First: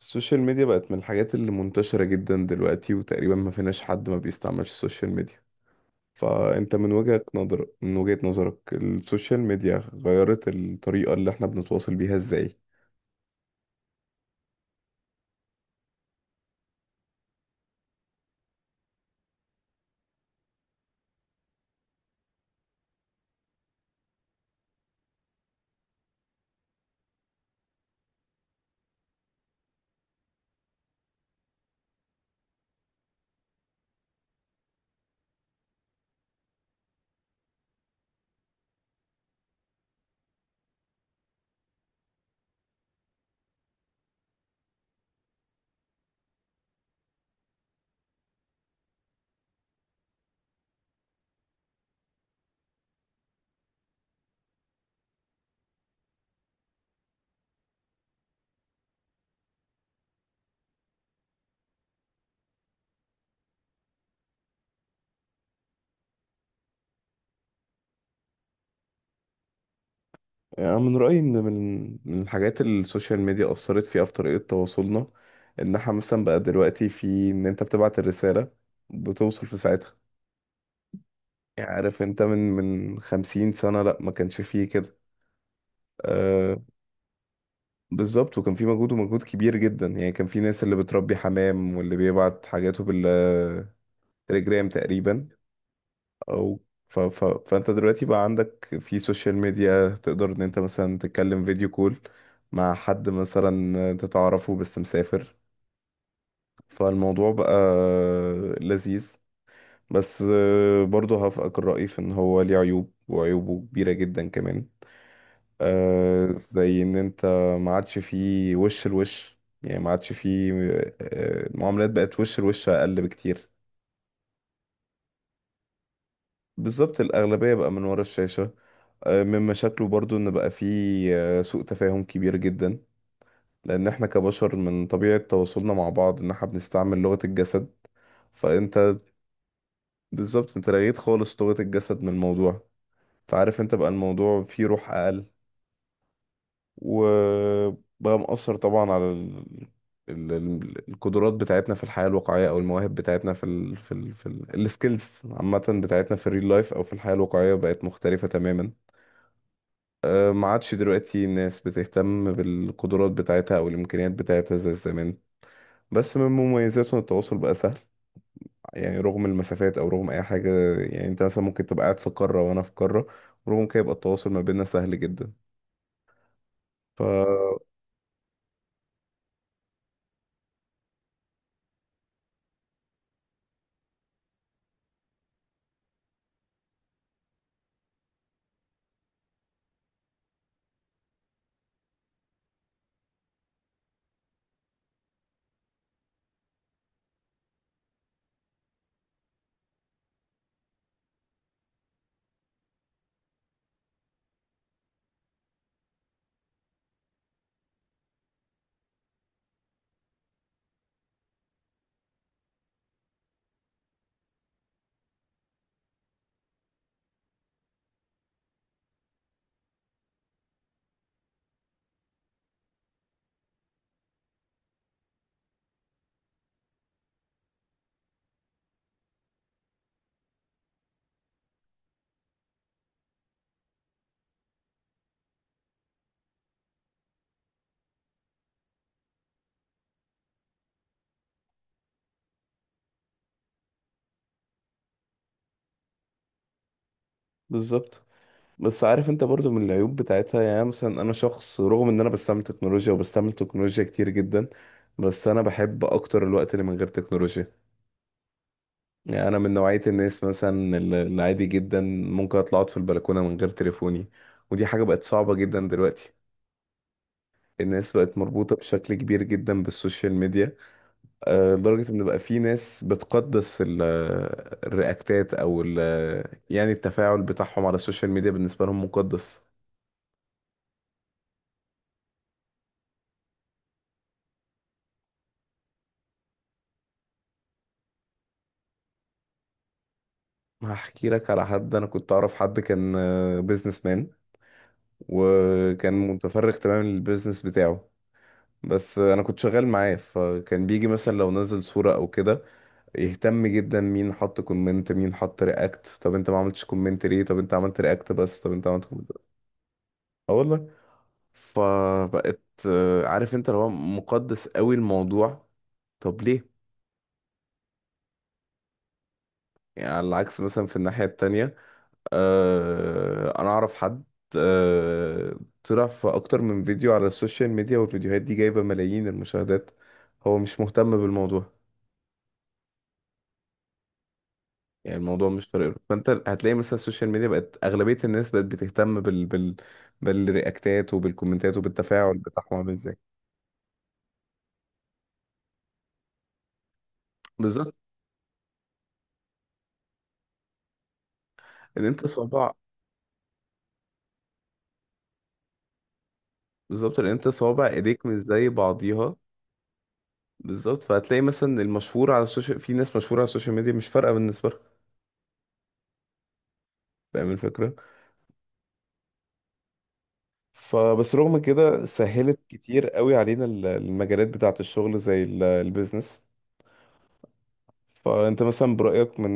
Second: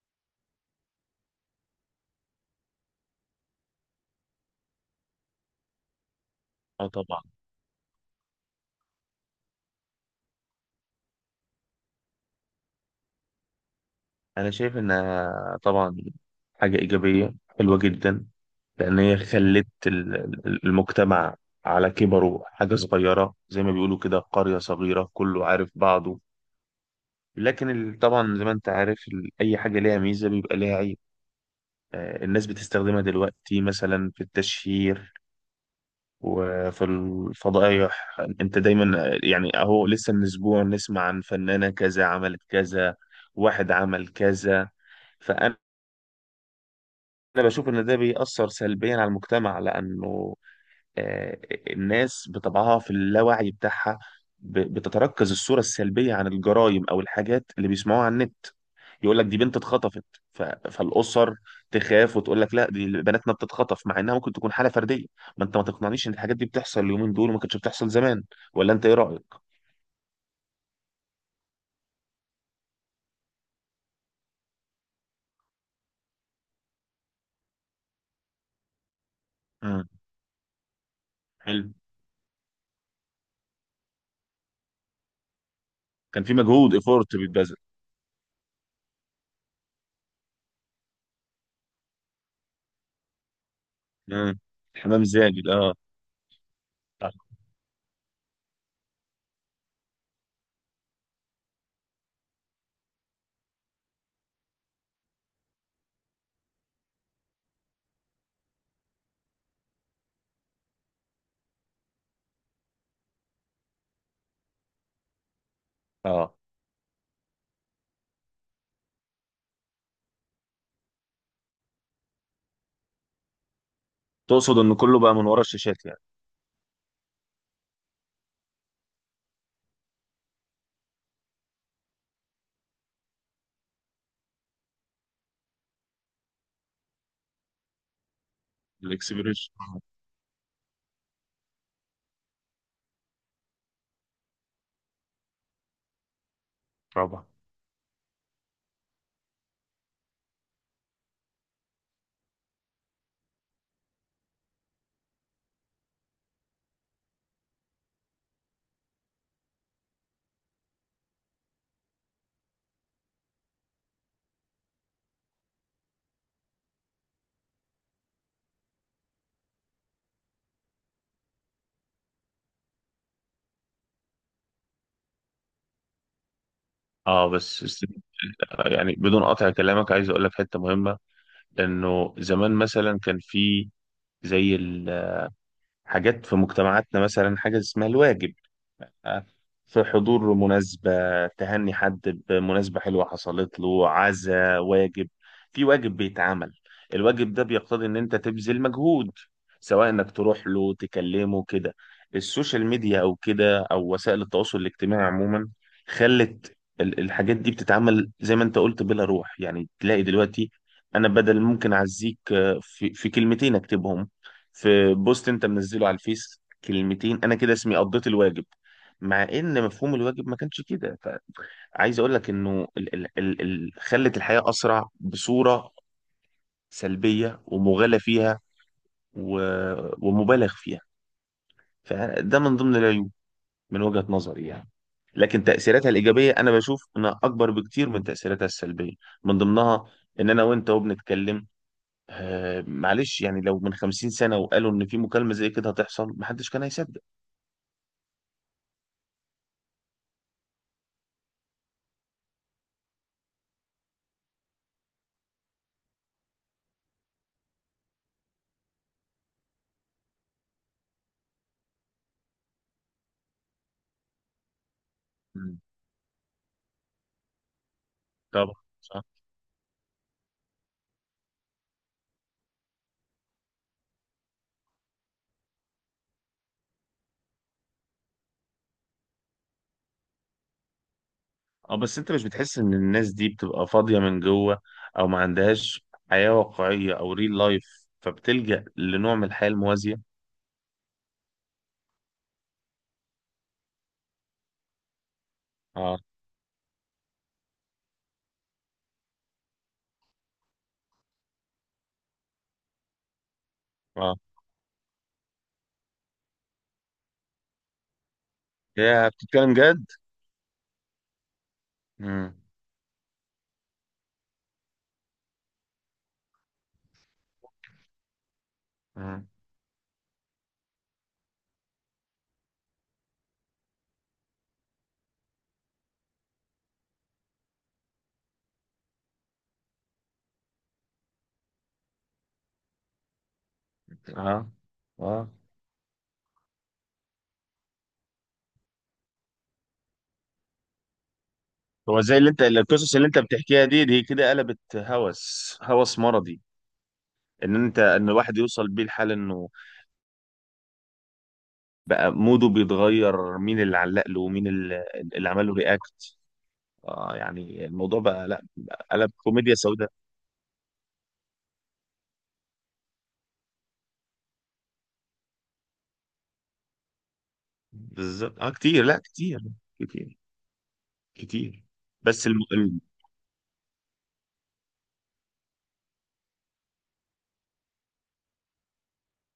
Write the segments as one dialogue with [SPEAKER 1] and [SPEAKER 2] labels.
[SPEAKER 1] السوشيال ميديا بقت من الحاجات اللي منتشرة جدا دلوقتي، وتقريبا ما فيناش حد ما بيستعملش السوشيال ميديا. فأنت
[SPEAKER 2] اه،
[SPEAKER 1] من
[SPEAKER 2] طبعا.
[SPEAKER 1] وجهة نظر من وجهة نظرك السوشيال ميديا غيرت الطريقة اللي احنا بنتواصل بيها ازاي؟
[SPEAKER 2] انا شايف انها طبعا حاجه ايجابيه حلوه جدا. لان هي خلت المجتمع على كبره حاجه صغيره، زي ما بيقولوا كده، قريه صغيره كله عارف بعضه. لكن طبعا زي ما انت عارف، اي حاجه ليها ميزه بيبقى ليها عيب. الناس بتستخدمها دلوقتي مثلا في التشهير وفي الفضائح. انت دايما يعني، اهو لسه من اسبوع نسمع عن فنانه كذا عملت كذا، واحد عمل كذا. فانا بشوف ان ده بيأثر سلبيا على المجتمع، لانه آه، الناس بطبعها في اللاوعي بتاعها بتتركز الصورة السلبية عن الجرائم أو الحاجات اللي بيسمعوها على النت. يقول لك دي بنت اتخطفت، فالأسر تخاف وتقول لك لا دي بناتنا بتتخطف، مع إنها ممكن تكون حالة فردية. ما أنت ما تقنعنيش إن الحاجات دي بتحصل اليومين دول وما كانتش بتحصل زمان. ولا أنت إيه رأيك؟
[SPEAKER 1] يعني من رأيي إن من الحاجات اللي السوشيال ميديا أثرت فيها في طريقة تواصلنا، إن احنا مثلا بقى دلوقتي في إن أنت بتبعت الرسالة بتوصل في
[SPEAKER 2] امم.
[SPEAKER 1] ساعتها. يعني
[SPEAKER 2] حلو.
[SPEAKER 1] عارف أنت من خمسين سنة لأ، ما كانش فيه كده.
[SPEAKER 2] كان في
[SPEAKER 1] آه،
[SPEAKER 2] مجهود، إيفورت بيتبذل.
[SPEAKER 1] بالظبط. وكان في مجهود ومجهود كبير جدا. يعني كان في ناس اللي بتربي حمام واللي بيبعت حاجاته بالتليجرام
[SPEAKER 2] امم. حمام
[SPEAKER 1] تقريبا.
[SPEAKER 2] زاجل، أه.
[SPEAKER 1] او فانت دلوقتي بقى عندك في سوشيال ميديا، تقدر ان انت مثلا تتكلم فيديو كول مع حد مثلا انت تعرفه بس مسافر. فالموضوع بقى لذيذ. بس برضه هفقك الرأي في ان هو ليه عيوب، وعيوبه كبيرة جدا كمان.
[SPEAKER 2] أه.
[SPEAKER 1] زي ان انت ما عادش فيه وش لوش، يعني ما عادش فيه. المعاملات بقت وش لوش اقل بكتير.
[SPEAKER 2] تقصد إن كله بقى من ورا الشاشات يعني.
[SPEAKER 1] بالظبط، الاغلبيه بقى من ورا الشاشه. من مشاكله برضو ان بقى فيه سوء تفاهم كبير جدا، لان احنا كبشر من طبيعه تواصلنا مع بعض ان احنا بنستعمل لغه الجسد. فانت،
[SPEAKER 2] الاكسبيريشن.
[SPEAKER 1] بالظبط، انت لغيت خالص لغه الجسد من الموضوع. فعارف انت بقى الموضوع فيه روح اقل.
[SPEAKER 2] طبعا.
[SPEAKER 1] وبقى مأثر طبعا على القدرات بتاعتنا في الحياة الواقعية أو المواهب بتاعتنا في السكيلز عامة بتاعتنا في الريل لايف أو في الحياة الواقعية بقت مختلفة تماما. ما عادش دلوقتي الناس بتهتم بالقدرات بتاعتها أو الإمكانيات بتاعتها زي زمان. بس من مميزاته إن التواصل بقى سهل، يعني رغم المسافات أو رغم أي حاجة. يعني أنت مثلا ممكن تبقى قاعد في قارة وأنا في قارة، ورغم كده يبقى التواصل ما بيننا سهل جدا. ف
[SPEAKER 2] اه، بس يعني بدون قطع كلامك، عايز اقول لك حته مهمه. انه زمان مثلا كان في، زي الحاجات في مجتمعاتنا، مثلا حاجه اسمها الواجب. في حضور مناسبة، تهني حد بمناسبة حلوة حصلت له، عزا واجب، في واجب بيتعمل. الواجب ده بيقتضي ان انت تبذل مجهود، سواء انك تروح له تكلمه كده. السوشيال ميديا او كده، او وسائل التواصل الاجتماعي عموما، خلت الحاجات دي بتتعمل زي ما انت قلت بلا روح، يعني تلاقي دلوقتي انا بدل ممكن اعزيك، في كلمتين اكتبهم في بوست انت منزله على الفيس، كلمتين انا كده اسمي قضيت الواجب. مع ان مفهوم الواجب ما كانش كده. فعايز اقول لك انه ال ال ال ال خلت الحياة اسرع بصورة سلبية ومغالى فيها و ومبالغ فيها. فده من ضمن العيوب من وجهة نظري يعني. لكن تأثيراتها الإيجابية أنا بشوف إنها أكبر بكتير من تأثيراتها السلبية، من ضمنها إن أنا وأنت وبنتكلم، معلش، يعني لو من 50 سنة وقالوا إن في مكالمة زي كده هتحصل محدش كان هيصدق.
[SPEAKER 1] بالظبط. بس عارف انت برضو من العيوب بتاعتها. يعني مثلا انا شخص، رغم ان انا بستعمل تكنولوجيا وبستعمل تكنولوجيا كتير جدا، بس انا بحب اكتر الوقت اللي من غير تكنولوجيا. يعني انا من نوعية الناس مثلا العادي جدا ممكن اطلع اقعد في البلكونة من غير تليفوني. ودي حاجة بقت صعبة
[SPEAKER 2] مم.
[SPEAKER 1] جدا دلوقتي. الناس بقت
[SPEAKER 2] طبعا.
[SPEAKER 1] مربوطة بشكل كبير جدا بالسوشيال ميديا، لدرجة ان بقى في ناس بتقدس الرياكتات، او يعني التفاعل بتاعهم على السوشيال ميديا بالنسبة لهم مقدس.
[SPEAKER 2] اه، بس انت مش بتحس ان الناس دي بتبقى فاضية من جوه او ما عندهاش حياة واقعية او ريل لايف، فبتلجأ لنوع من الحياة الموازية؟
[SPEAKER 1] هحكي لك على حد. انا كنت اعرف حد كان بيزنس مان، وكان
[SPEAKER 2] اه.
[SPEAKER 1] متفرغ تماما للبيزنس بتاعه. بس انا كنت شغال معاه، فكان بيجي مثلا لو نزل صورة او كده يهتم جدا مين
[SPEAKER 2] اه.
[SPEAKER 1] حط كومنت، مين حط رياكت، طب انت ما عملتش كومنت ليه، طب انت عملت رياكت بس، طب انت عملت
[SPEAKER 2] يا
[SPEAKER 1] كومنت بس.
[SPEAKER 2] بتتكلم جد.
[SPEAKER 1] اه والله.
[SPEAKER 2] امم.
[SPEAKER 1] فبقت عارف انت اللي هو مقدس قوي الموضوع. طب ليه؟
[SPEAKER 2] امم.
[SPEAKER 1] يعني على العكس مثلا في الناحية التانية، انا اعرف حد آه، طلع في اكتر من فيديو على السوشيال ميديا، والفيديوهات دي جايبة ملايين المشاهدات، هو مش مهتم بالموضوع.
[SPEAKER 2] اه.
[SPEAKER 1] يعني الموضوع
[SPEAKER 2] اه.
[SPEAKER 1] مش فارق له. فانت هتلاقي مثلا السوشيال ميديا بقت اغلبية الناس بقت بتهتم بالرياكتات وبالكومنتات
[SPEAKER 2] هو زي
[SPEAKER 1] وبالتفاعل
[SPEAKER 2] اللي انت،
[SPEAKER 1] بتاعهم عامل
[SPEAKER 2] القصص
[SPEAKER 1] ازاي.
[SPEAKER 2] اللي انت بتحكيها دي كده قلبت هوس، هوس مرضي. ان
[SPEAKER 1] بالظبط.
[SPEAKER 2] انت، ان الواحد يوصل بيه الحال انه
[SPEAKER 1] ان انت
[SPEAKER 2] بقى موده
[SPEAKER 1] صوابع
[SPEAKER 2] بيتغير، مين اللي علق له ومين اللي عمل له رياكت.
[SPEAKER 1] بالظبط، ان
[SPEAKER 2] اه،
[SPEAKER 1] انت
[SPEAKER 2] يعني
[SPEAKER 1] صوابع
[SPEAKER 2] الموضوع
[SPEAKER 1] ايديك مش
[SPEAKER 2] بقى، لا،
[SPEAKER 1] زي
[SPEAKER 2] قلب
[SPEAKER 1] بعضيها.
[SPEAKER 2] كوميديا سوداء.
[SPEAKER 1] بالظبط، فهتلاقي مثلا المشهور على السوشيال، في ناس مشهورة على السوشيال ميديا مش فارقة بالنسبة لها. فاهم الفكرة؟
[SPEAKER 2] بالظبط. اه كتير، لا كتير، كتير
[SPEAKER 1] فبس رغم
[SPEAKER 2] كتير.
[SPEAKER 1] كده
[SPEAKER 2] بس.
[SPEAKER 1] سهلت كتير قوي علينا المجالات بتاعة الشغل زي البيزنس. فانت مثلا برأيك، من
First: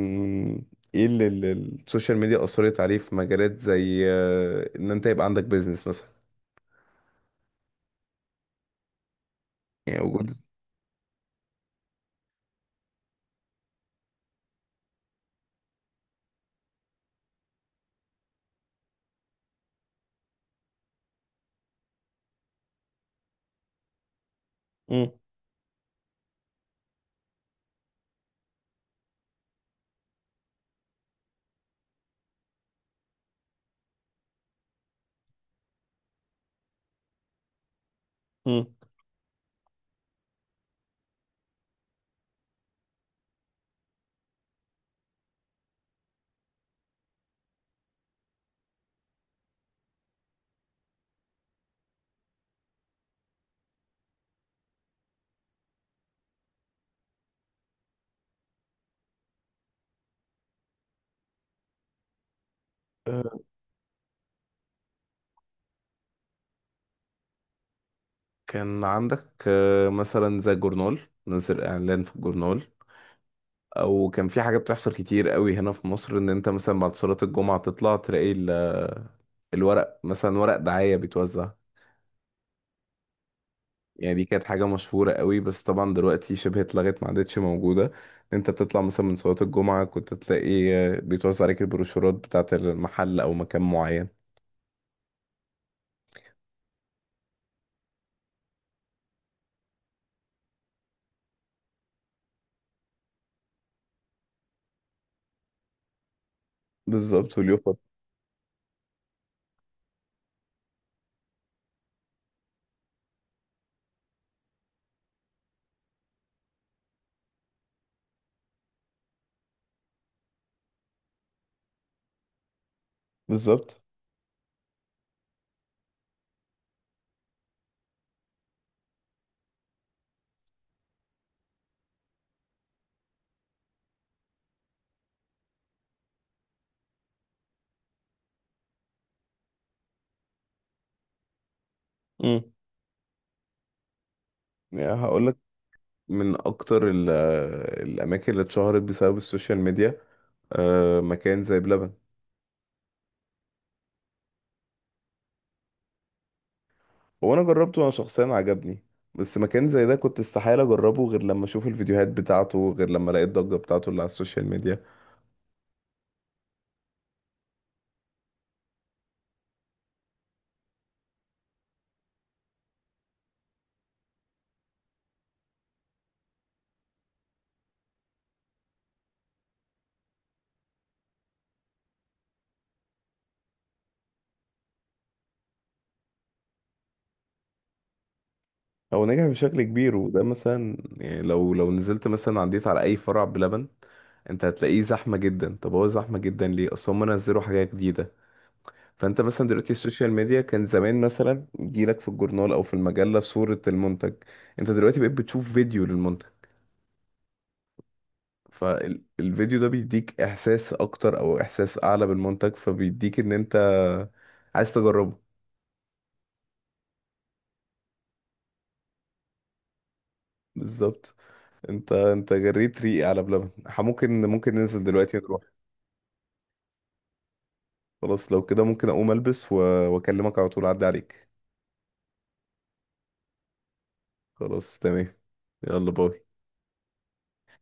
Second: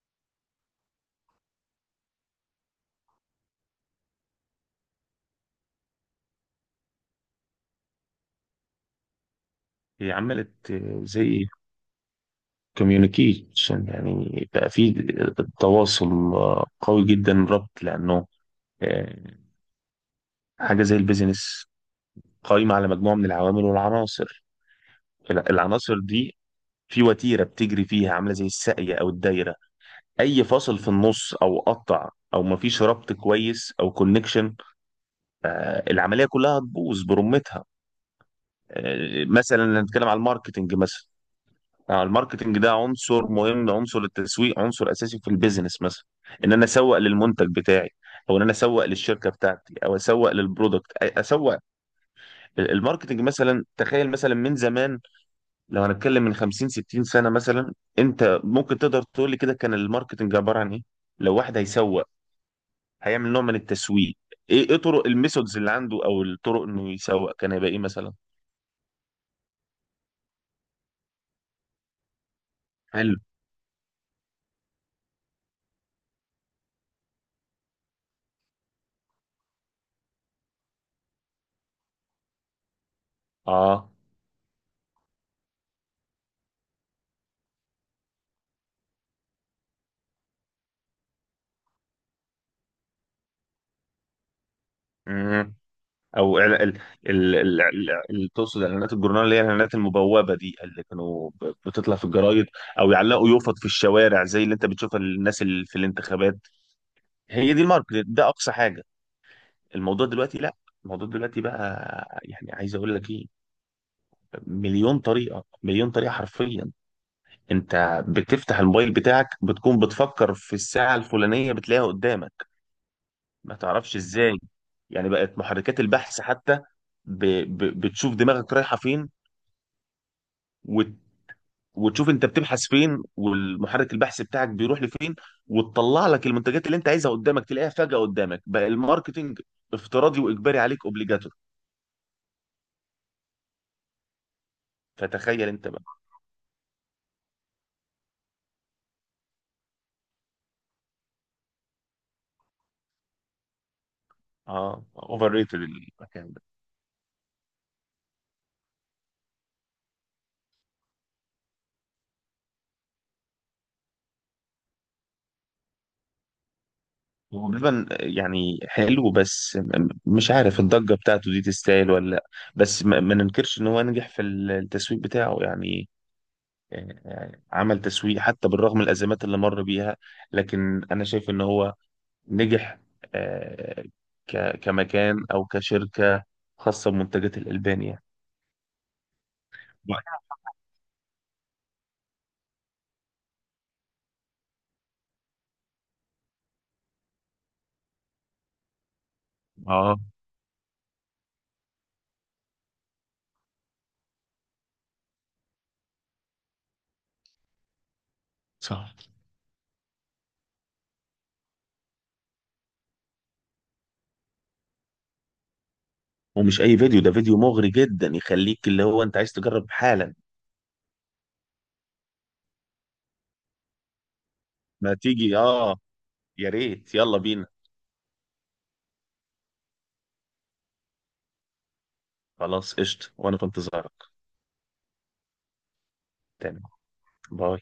[SPEAKER 1] من ايه اللي السوشيال ميديا أثرت عليه في مجالات زي ان انت يبقى عندك بيزنس مثلا، يعني
[SPEAKER 2] هي
[SPEAKER 1] وجود.
[SPEAKER 2] عملت زي كوميونيكيشن، يعني بقى في تواصل قوي جدا، ربط، لانه آه، حاجه زي البيزنس قائمه على مجموعه من العوامل والعناصر.
[SPEAKER 1] مم.
[SPEAKER 2] العناصر دي في وتيره بتجري فيها عامله زي الساقيه او الدايره. اي فاصل في النص او قطع او مفيش ربط كويس او كونكشن، العمليه كلها هتبوظ برمتها.
[SPEAKER 1] مم.
[SPEAKER 2] مثلا نتكلم على الماركتنج مثلا. الماركتنج ده عنصر مهم، عنصر التسويق عنصر اساسي في البيزنس مثلا. ان انا اسوق للمنتج بتاعي، او ان انا اسوق للشركه بتاعتي، او اسوق للبرودكت، اسوق. الماركتنج مثلا، تخيل مثلا من زمان، لو هنتكلم من 50 60 سنه مثلا، انت ممكن تقدر تقول لي كده كان الماركتنج عباره عن ايه؟ لو واحد هيسوق، هيعمل
[SPEAKER 1] آه،
[SPEAKER 2] نوع من التسويق، ايه طرق الميثودز اللي عنده، او الطرق انه يسوق كان هيبقى ايه مثلا؟
[SPEAKER 1] كان عندك مثلا زي الجورنال، نزل اعلان في الجورنال.
[SPEAKER 2] حلو.
[SPEAKER 1] او كان في حاجه بتحصل كتير قوي هنا في مصر، ان انت مثلا بعد صلاه الجمعه تطلع تلاقي الورق، مثلا ورق دعايه بيتوزع.
[SPEAKER 2] اه.
[SPEAKER 1] يعني دي كانت حاجة مشهورة قوي، بس طبعا دلوقتي شبه اتلغت، ما عادتش موجودة. انت بتطلع مثلا من صلاة الجمعة كنت تلاقي بيتوزع عليك البروشورات بتاعة المحل او مكان معين.
[SPEAKER 2] مم. او تقصد اعلانات الجورنال، اللي هي الاعلانات المبوبه دي، اللي كانوا بتطلع في الجرايد، او يعلقوا يوفط في الشوارع زي اللي انت بتشوفها الناس اللي في الانتخابات.
[SPEAKER 1] بالظبط،
[SPEAKER 2] هي دي
[SPEAKER 1] واليوفط.
[SPEAKER 2] الماركت، ده اقصى حاجه. الموضوع دلوقتي، لا. الموضوع دلوقتي بقى، يعني عايز اقول لك ايه، مليون طريقه، مليون طريقه حرفيا. انت بتفتح الموبايل بتاعك، بتكون بتفكر في الساعه الفلانيه بتلاقيها قدامك، ما
[SPEAKER 1] بالظبط.
[SPEAKER 2] تعرفش ازاي. يعني بقت محركات البحث حتى، ب... بتشوف دماغك رايحه فين، وتشوف انت بتبحث فين والمحرك البحث بتاعك بيروح لفين، وتطلع لك المنتجات اللي انت عايزها قدامك تلاقيها فجأة قدامك. بقى الماركتينج افتراضي واجباري عليك، اوبليجاتور.
[SPEAKER 1] امم يعني هقول لك،
[SPEAKER 2] فتخيل انت بقى.
[SPEAKER 1] من اكتر الاماكن اللي اتشهرت بسبب السوشيال ميديا مكان زي بلبن.
[SPEAKER 2] اه، اوفر ريتد المكان ده.
[SPEAKER 1] هو انا جربته، انا شخصيا عجبني، بس مكان زي ده كنت استحالة اجربه غير لما اشوف الفيديوهات بتاعته، غير لما الاقي الضجة بتاعته اللي على السوشيال ميديا.
[SPEAKER 2] هو بلبن يعني حلو، بس مش عارف الضجة بتاعته دي تستاهل ولا لا. بس ما ننكرش ان هو نجح في التسويق بتاعه، يعني يعني عمل تسويق حتى بالرغم من الأزمات اللي مر بيها. لكن أنا شايف إن هو نجح، آه، كمكان او كشركه خاصه بمنتجات الالبان يعني.
[SPEAKER 1] هو نجح بشكل كبير. وده مثلا يعني لو نزلت مثلا عديت على اي فرع بلبن، انت هتلاقيه زحمه جدا. طب هو زحمه جدا ليه؟ اصل هم نزلوا حاجه جديده. فانت مثلا دلوقتي
[SPEAKER 2] اه.
[SPEAKER 1] السوشيال ميديا، كان زمان مثلا يجيلك في الجورنال او في المجله صوره المنتج، انت دلوقتي بقيت بتشوف فيديو للمنتج.
[SPEAKER 2] صح.
[SPEAKER 1] فالفيديو ده بيديك احساس اكتر او احساس اعلى بالمنتج، فبيديك ان انت عايز تجربه.
[SPEAKER 2] ومش اي فيديو، ده فيديو مغري جدا يخليك اللي هو انت عايز تجرب حالا.
[SPEAKER 1] بالظبط. انت جريت ريقي على بلبن. ممكن ننزل
[SPEAKER 2] ما
[SPEAKER 1] دلوقتي
[SPEAKER 2] تيجي،
[SPEAKER 1] نروح.
[SPEAKER 2] اه. يا ريت، يلا بينا.
[SPEAKER 1] خلاص، لو كده ممكن اقوم البس واكلمك على طول اعدي عليك.
[SPEAKER 2] خلاص قشطه، وانا في انتظارك.
[SPEAKER 1] خلاص، تمام. يلا، باي.
[SPEAKER 2] تمام. باي.